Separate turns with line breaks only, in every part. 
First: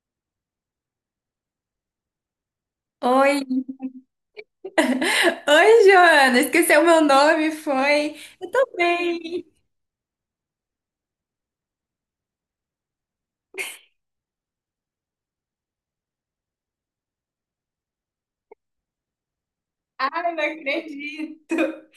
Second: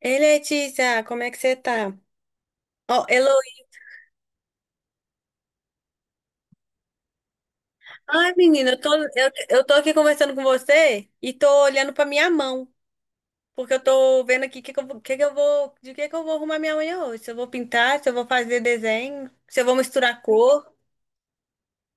Ei, Letícia, como é que você tá? Ó,
Oi,
Heloísa.
oi, Joana, esqueceu meu nome, foi?
Ai,
Eu tô
menina, eu tô, eu,
bem.
eu tô aqui conversando com você e tô olhando pra minha mão, porque eu tô vendo aqui que eu, vou- que eu vou, de que eu vou arrumar minha unha hoje. Se eu vou pintar, se eu vou fazer desenho, se eu vou misturar
Ai, não
cor.
acredito.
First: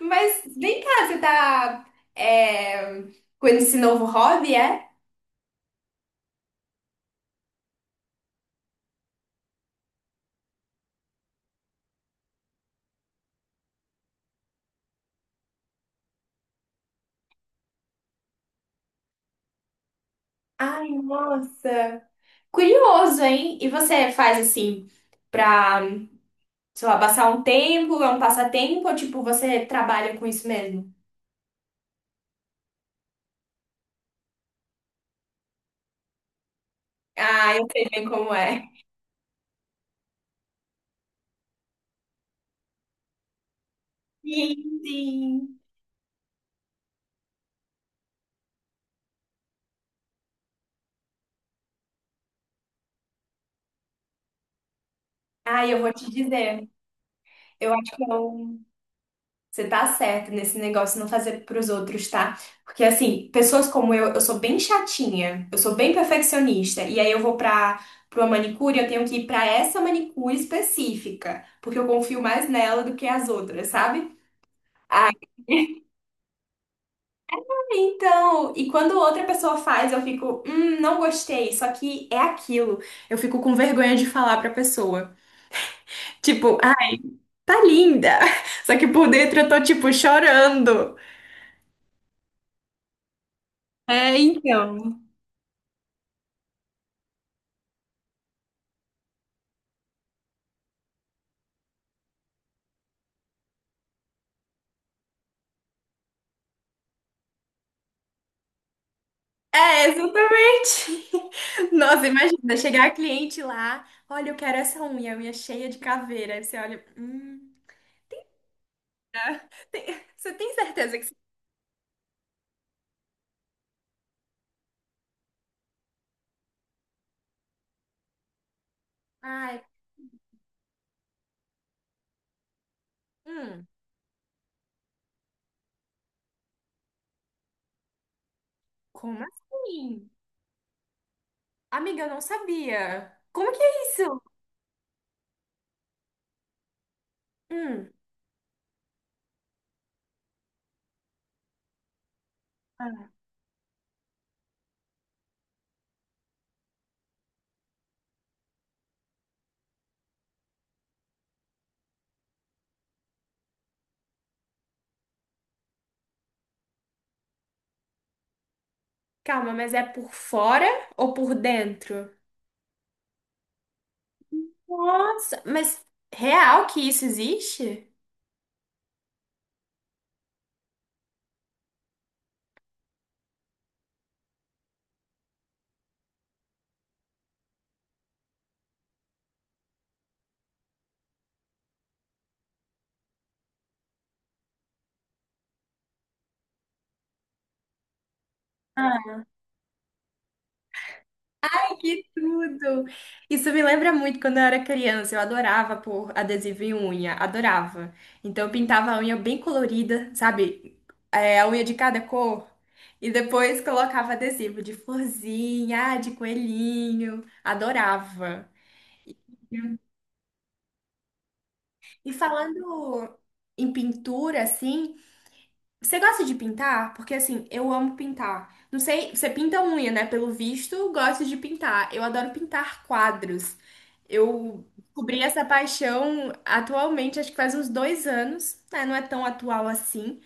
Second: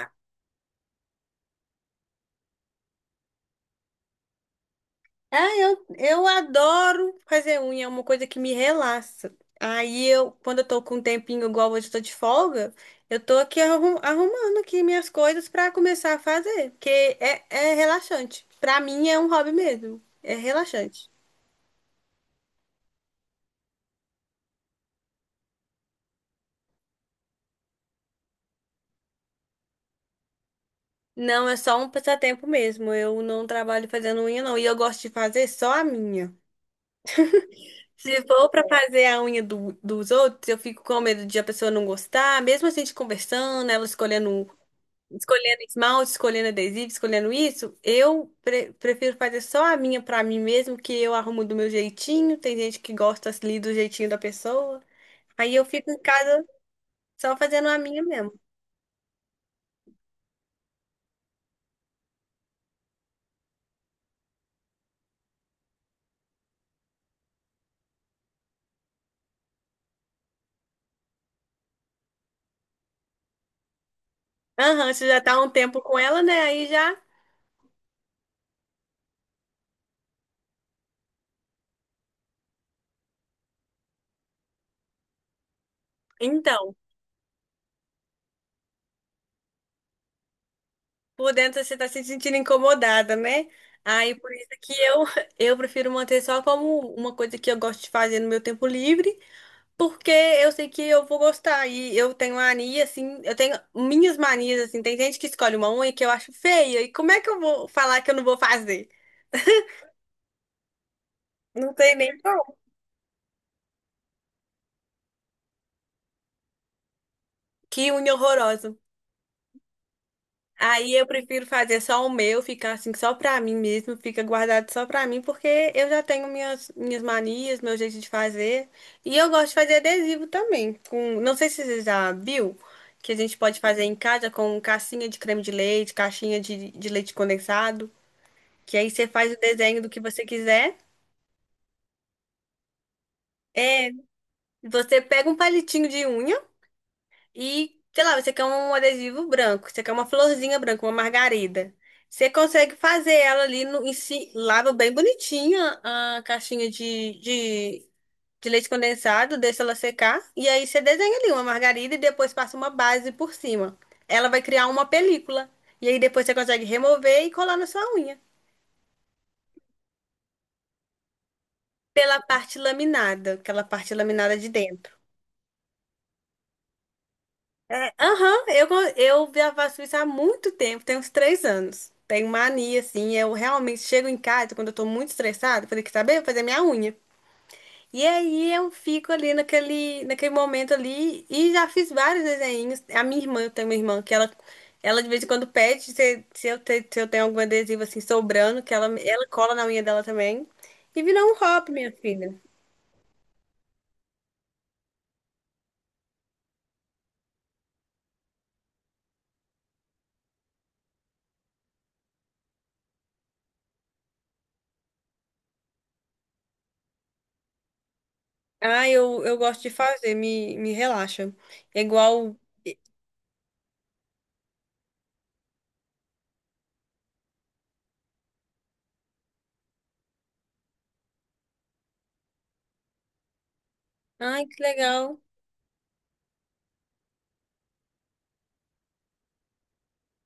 Mas vem cá, você tá é, com esse novo hobby, é?
Ah, eu adoro fazer unha, é uma coisa que me relaxa. Aí eu, quando eu tô com um tempinho igual hoje, eu tô de folga, eu tô aqui arrumando aqui minhas coisas pra começar a fazer, porque é relaxante. Pra mim é um hobby mesmo, é
Ai,
relaxante.
nossa. Curioso, hein? E você faz assim pra, sei lá, passar um tempo, é um passatempo, ou tipo, você trabalha com isso mesmo?
Não, é só um passatempo mesmo, eu não trabalho fazendo unha não, e eu gosto de fazer só a minha.
Ah, eu sei bem
Se
como
for pra
é.
fazer a unha dos outros, eu fico com medo de a pessoa não gostar, mesmo a gente conversando, ela escolhendo um
Sim, sim.
escolhendo esmalte, escolhendo adesivo, escolhendo isso, eu prefiro fazer só a minha pra mim mesmo, que eu arrumo do meu jeitinho. Tem gente que gosta ali do jeitinho da pessoa. Aí eu
Ai, eu
fico
vou
em
te
casa
dizer.
só fazendo
Eu
a
acho
minha
que
mesmo.
eu Você tá certa nesse negócio de não fazer pros outros, tá? Porque assim, pessoas como eu sou bem chatinha, eu sou bem perfeccionista, e aí eu vou pra para uma manicure, eu tenho que ir pra essa manicure específica, porque eu confio mais nela do que as outras, sabe?
Aham, você
Aí,
já tá há um tempo com ela, né? Aí já.
então, e quando outra pessoa faz, eu fico, não gostei, só que é aquilo. Eu fico com vergonha de falar pra pessoa. Tipo,
Então,
ah, tá linda. Só que por dentro eu tô tipo chorando.
por dentro você tá se sentindo incomodada, né? Aí
É,
por isso
então.
eu prefiro manter só como uma coisa que eu gosto de fazer no meu tempo livre. Porque eu sei que eu vou gostar. E eu tenho mania, assim, eu tenho minhas manias, assim. Tem gente que escolhe uma unha que eu acho feia. E como é que eu vou falar que eu não vou fazer?
É, exatamente.
Não tem
Nossa,
nem como.
imagina chegar a cliente lá, olha, eu quero essa unha, unha cheia de caveira. Aí você olha,
Que unha horrorosa.
ah, tem- você tem
Aí
certeza que
eu
você...
prefiro fazer só o meu, ficar assim, só pra mim mesmo, fica guardado só pra mim, porque eu já tenho minhas manias, meu jeito de fazer. E eu gosto de
Ai,
fazer adesivo também. Com, não sei se você já viu, que a gente pode
hum,
fazer em casa com cassinha de creme de leite, caixinha de leite condensado, que aí você
como
faz o desenho do que
assim?
você quiser.
Amiga, eu não sabia. Como que é
É,
isso?
você pega um palitinho de unha e,
Hum,
sei lá, você quer um adesivo branco, você quer uma florzinha branca, uma margarida. Você consegue
ah,
fazer ela ali no, em si, lava bem bonitinha a caixinha de leite condensado, deixa ela secar, e aí você desenha ali uma margarida e depois passa uma base por cima. Ela vai criar uma película, e aí depois você consegue remover e colar na sua unha.
calma, mas é por fora ou por dentro?
Pela parte laminada, aquela parte laminada de dentro.
Nossa, mas real que isso existe?
É, aham, eu já faço isso há muito tempo, tem uns três anos. Tenho mania, assim, eu realmente chego em casa quando eu tô muito estressada, falei que saber, eu vou fazer minha unha. E aí eu fico ali naquele momento ali e já fiz vários desenhos. A minha irmã, eu tenho uma irmã ela de vez em quando pede se eu tenho algum adesivo assim sobrando, que ela cola na unha dela também. E virou um hobby, minha
Que
filha.
tudo! Isso me lembra muito quando eu era criança. Eu adorava pôr adesivo em unha, adorava. Então eu pintava a unha bem colorida, sabe? É, a unha de cada cor. E depois colocava adesivo de florzinha, ah, de coelhinho. Adorava.
Ah, eu gosto de fazer, me relaxa. É
E
igual.
falando em pintura, assim. Você gosta de pintar? Porque assim, eu amo pintar. Não sei, você pinta unha, né? Pelo visto, gosto de pintar. Eu adoro pintar quadros.
Ai, que
Eu
legal.
descobri essa paixão atualmente, acho que faz uns 2 anos, né? Não é tão atual assim,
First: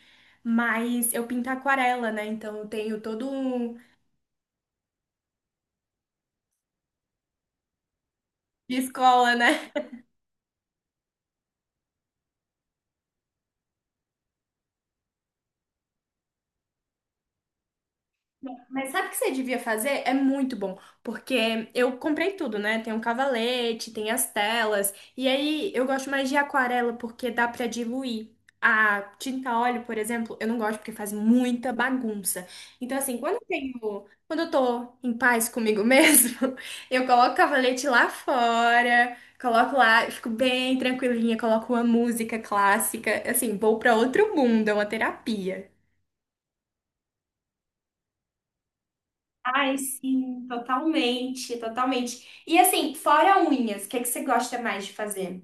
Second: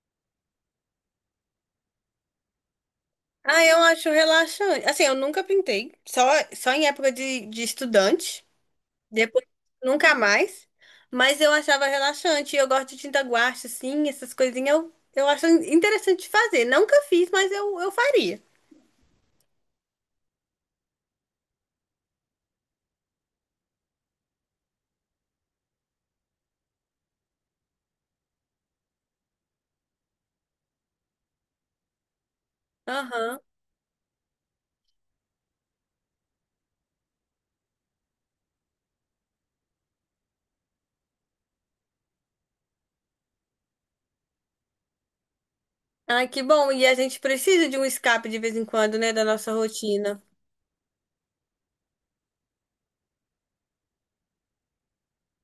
mas eu pinto aquarela, né? Então eu tenho todo
Ah,
um
eu acho relaxante. Assim, eu nunca pintei, só, só em época de estudante,
de escola,
depois
né?
nunca mais, mas eu achava relaxante. Eu gosto de tinta guache, assim, essas coisinhas eu acho interessante de fazer. Nunca fiz, mas eu faria.
Mas sabe o que você devia fazer? É muito bom, porque eu comprei tudo, né? Tem um cavalete, tem as telas, e aí eu gosto mais de aquarela porque dá pra diluir. A tinta óleo, por exemplo, eu não gosto porque faz muita bagunça. Então, assim, quando
Aham.
eu tenho, quando eu tô em paz comigo mesmo, eu coloco o cavalete lá fora, coloco lá, eu fico bem tranquilinha, coloco uma música clássica, assim, vou pra outro mundo, é uma terapia.
Ai, que bom. E a gente precisa de um escape de vez em quando, né, da nossa
Ai,
rotina.
sim, totalmente, totalmente. E assim, fora unhas, o que é que você gosta mais de fazer?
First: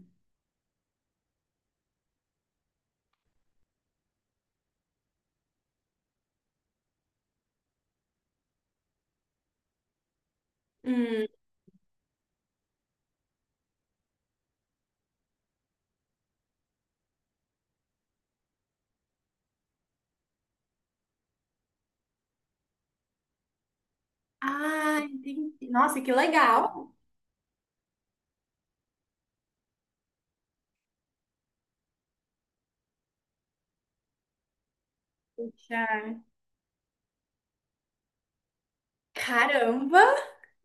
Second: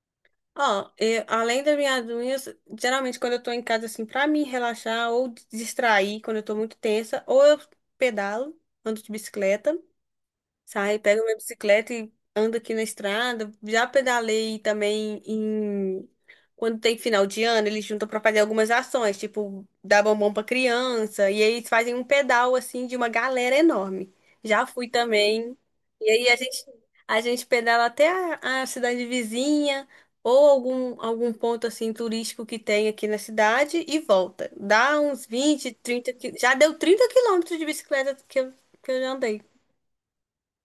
Ó, além das minhas unhas, geralmente quando eu tô em casa, assim, pra me relaxar ou distrair quando eu tô muito tensa, ou eu pedalo, ando de bicicleta. Saio, pego
Hum.
minha bicicleta e ando aqui na estrada. Já pedalei também em... Quando tem final de ano, eles juntam para fazer algumas ações, tipo dar bombom para criança, e aí eles fazem um pedal assim de uma galera enorme. Já fui
Ah,
também.
entendi. Nossa,
E
que
aí a gente
legal.
a gente pedala até a cidade vizinha ou algum ponto assim turístico que tem aqui na cidade e volta. Dá uns vinte
Já.
30 já deu 30 quilômetros de bicicleta que eu já andei.
Caramba!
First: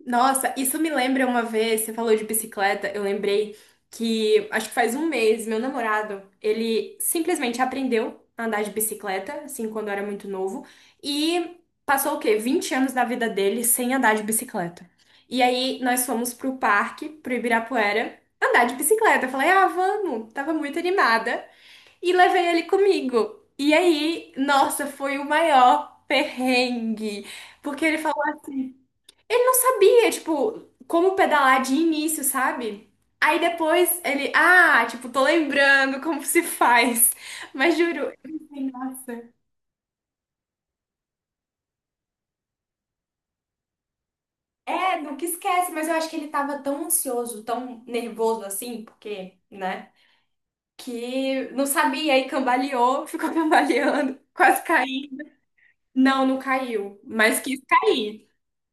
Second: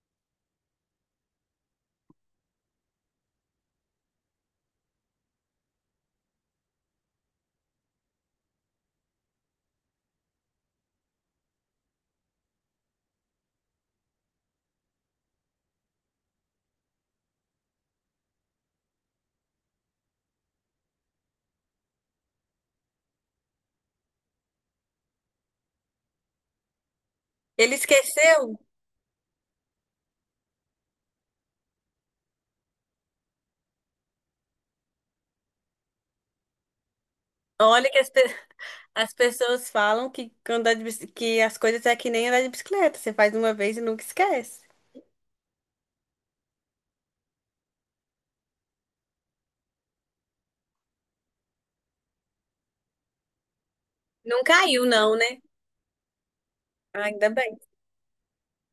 Nossa, isso me lembra uma vez, você falou de bicicleta, eu lembrei que acho que faz um mês, meu namorado, ele simplesmente aprendeu a andar de bicicleta, assim, quando era muito novo, e passou o quê? 20 anos da vida dele sem andar de bicicleta. E aí nós fomos pro parque, pro Ibirapuera, andar de bicicleta. Eu falei, ah, vamos, tava muito animada, e levei ele comigo. E aí, nossa, foi o maior perrengue,
Ele
porque ele falou
esqueceu?
assim, ele não sabia, tipo, como pedalar de início, sabe? Aí depois ele, ah, tipo, tô lembrando como se faz. Mas
Olha
juro, eu pensei,
as
nossa.
pessoas falam que, andar que as coisas é que nem andar de bicicleta. Você faz uma vez e nunca esquece.
É, nunca esquece, mas eu acho que ele tava tão ansioso, tão nervoso assim, porque, né? Que não sabia e cambaleou, ficou cambaleando,
Não
quase
caiu,
caiu.
não, né?
Não, não caiu,
Ainda
mas
bem.
quis cair.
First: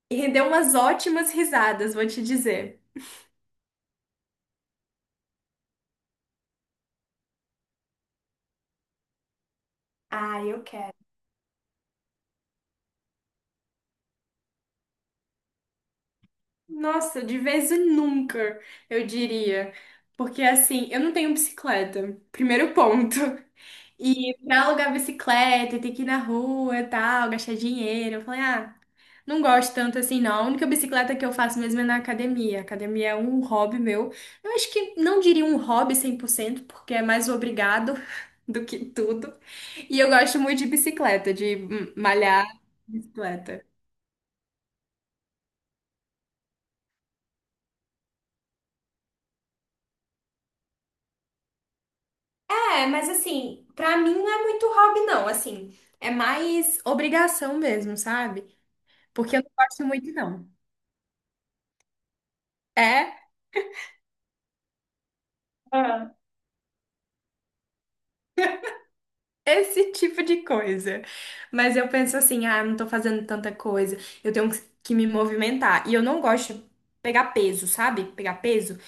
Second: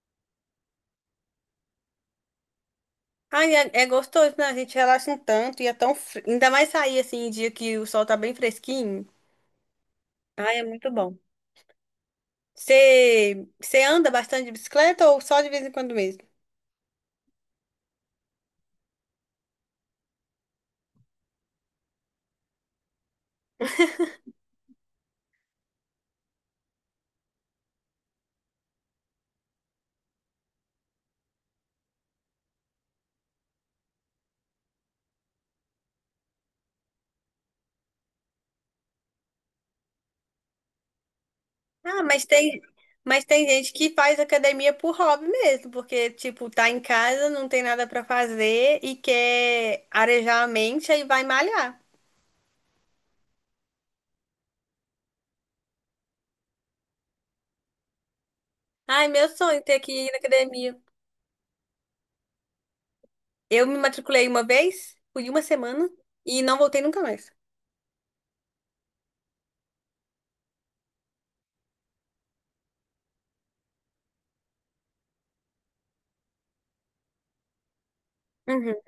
E rendeu umas ótimas risadas, vou te dizer.
Ai, é, é gostoso, né? A gente relaxa um tanto e é ainda mais sair assim, em dia que o sol tá bem fresquinho.
Ah,
Ai,
eu
é muito
quero.
bom. Você anda bastante de bicicleta ou só de vez em quando mesmo?
Nossa, de vez em nunca, eu diria. Porque assim, eu não tenho bicicleta, primeiro ponto. E pra alugar bicicleta, ter que ir na rua e tal, gastar dinheiro. Eu falei, ah, não gosto tanto assim, não. A única bicicleta que eu faço mesmo é na academia. Academia é um hobby meu. Eu acho que não diria um hobby 100%, porque é mais obrigado do que tudo. E eu gosto muito de bicicleta, de
Ah, mas
malhar
tem, mas tem
bicicleta.
gente que faz academia por hobby mesmo, porque, tipo, tá em casa, não tem nada pra fazer e quer arejar a mente, aí vai malhar.
É, mas assim, pra mim não é muito hobby, não. Assim, é mais obrigação mesmo, sabe?
Ai, meu
Porque eu não
sonho é ter
gosto
que ir
muito,
na
não.
academia.
É.
Eu me matriculei uma vez, fui uma semana
Ah.
e não voltei nunca mais.
Esse tipo de coisa. Mas eu penso assim, ah, não tô fazendo tanta coisa. Eu tenho que me movimentar. E eu não gosto de pegar peso, sabe? Pegar
Uhum.
peso.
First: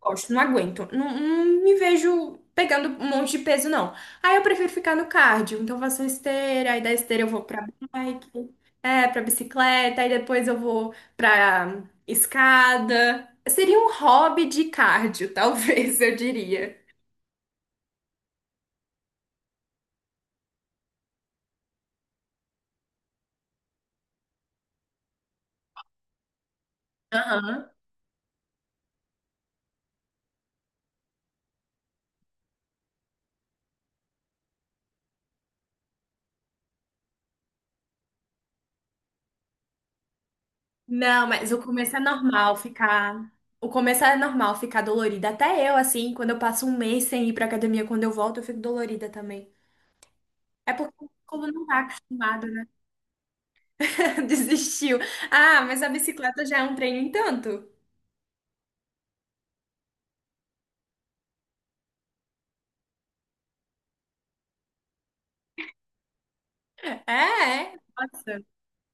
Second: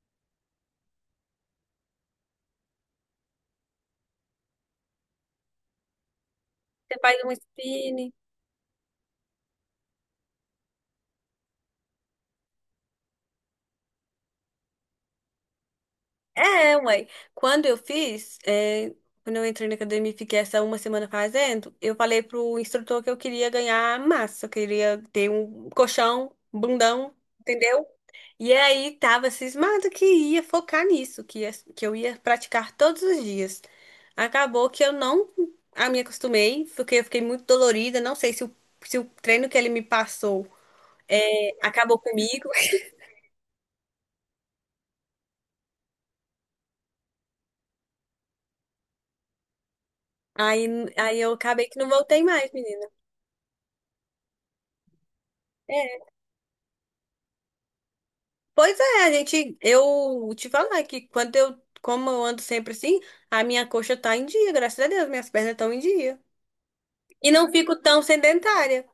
Gosto, não aguento. Não, não me vejo pegando um monte de peso, não. Aí eu prefiro ficar no cardio. Então eu faço esteira, aí da
Você faz
esteira eu
um
vou pra
spinning.
bike, pra bicicleta, aí depois eu vou pra escada. Seria um hobby de cardio, talvez, eu
É,
diria.
ué. Quando eu fiz, é, quando eu entrei na academia e fiquei essa uma semana fazendo, eu falei pro instrutor que eu queria ganhar massa, eu queria ter um colchão, bundão.
Aham.
Entendeu? E aí tava cismado que ia focar nisso, que eu ia praticar todos os dias. Acabou que eu não a me acostumei, porque eu fiquei muito dolorida, não sei se o treino que ele me passou
Não, mas o começo
acabou
é
comigo.
normal ficar. O começo é normal ficar dolorida. Até eu, assim, quando eu passo um mês sem ir pra academia, quando eu volto, eu fico dolorida também.
Aí,
É porque o
aí eu
corpo não
acabei que
tá
não voltei
acostumado.
mais, menina.
Desistiu. Ah, mas a
É.
bicicleta já é um treino em tanto.
Pois é, eu te falar que quando eu, como eu ando sempre assim, a minha coxa tá em dia, graças a Deus, minhas pernas estão em dia.
É,
E não fico
é.
tão
Nossa.
sedentária.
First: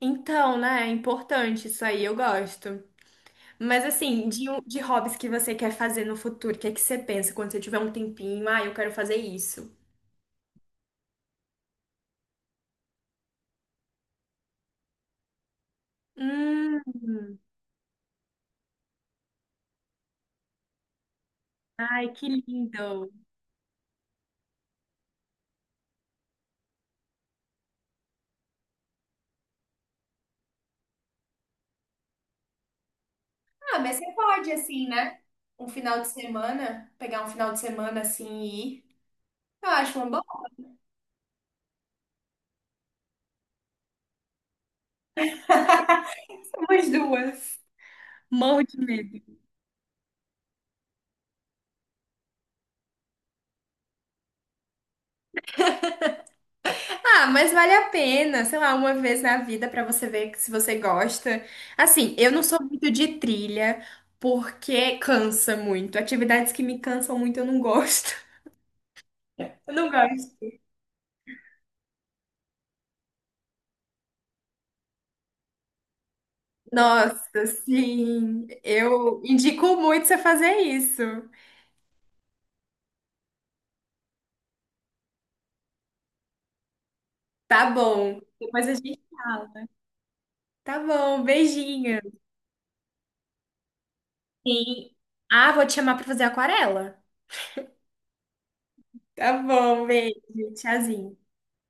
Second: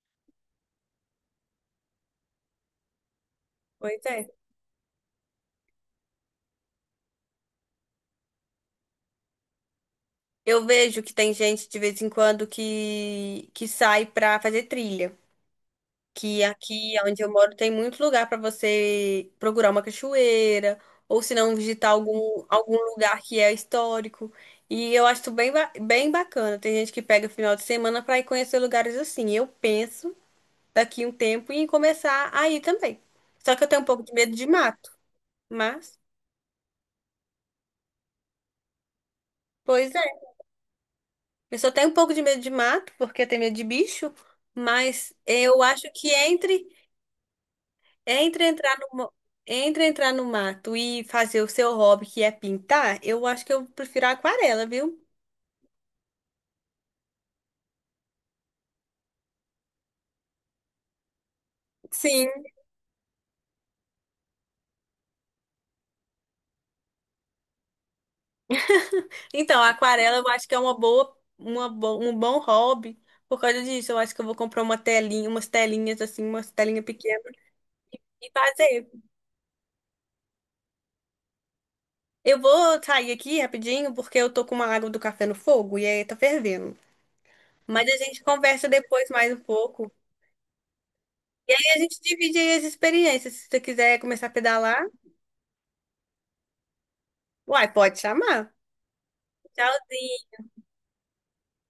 Então, né? É importante isso aí, eu gosto. Mas
Pois é.
assim, de hobbies que você quer fazer no futuro, o que é que você pensa quando você tiver um tempinho? Ah, eu quero fazer isso.
Eu vejo que tem gente de vez em quando que sai pra fazer trilha. Que
Hum,
aqui onde eu moro tem muito lugar pra você procurar uma cachoeira, ou se não, visitar
ai, que
algum
lindo.
lugar que é histórico. E eu acho bem bacana. Tem gente que pega final de semana pra ir conhecer lugares assim. Eu penso daqui um tempo em começar a ir também. Só que eu
Ah,
tenho um
mas
pouco
você
de medo de
pode, assim,
mato,
né? Um
mas.
final de semana, pegar um final de semana assim e ir. Eu
Pois
acho uma
é.
boa.
Eu só tenho um pouco de medo de mato, porque eu tenho medo de bicho, mas eu acho que entre,
Somos duas.
entre
Morro de
entrar no, mo-
medo.
entre entrar no mato e fazer o seu hobby, que é pintar, eu acho que eu prefiro a aquarela, viu?
Ah, mas vale a pena, sei lá, uma vez na vida pra você ver se você gosta. Assim, eu
Sim.
não sou muito de trilha porque cansa muito. Atividades que me cansam muito eu não gosto.
Então, a
Eu não
aquarela eu acho
gosto.
que é uma boa, um bom hobby. Por causa disso, eu acho que eu vou comprar uma telinha, umas telinhas pequenas
Nossa,
e
sim,
fazer.
eu indico muito você fazer isso.
Eu vou sair aqui rapidinho porque eu tô com uma água do café no fogo e aí tá fervendo.
Tá
Mas a
bom.
gente conversa
Depois a gente
depois mais um
fala.
pouco.
Tá bom,
A gente
beijinho.
divide aí as experiências. Se você quiser começar a pedalar,
Sim. Ah, vou te chamar pra fazer aquarela.
uai, pode chamar.
Tá bom, beijo.
Tchauzinho.
Tchauzinho.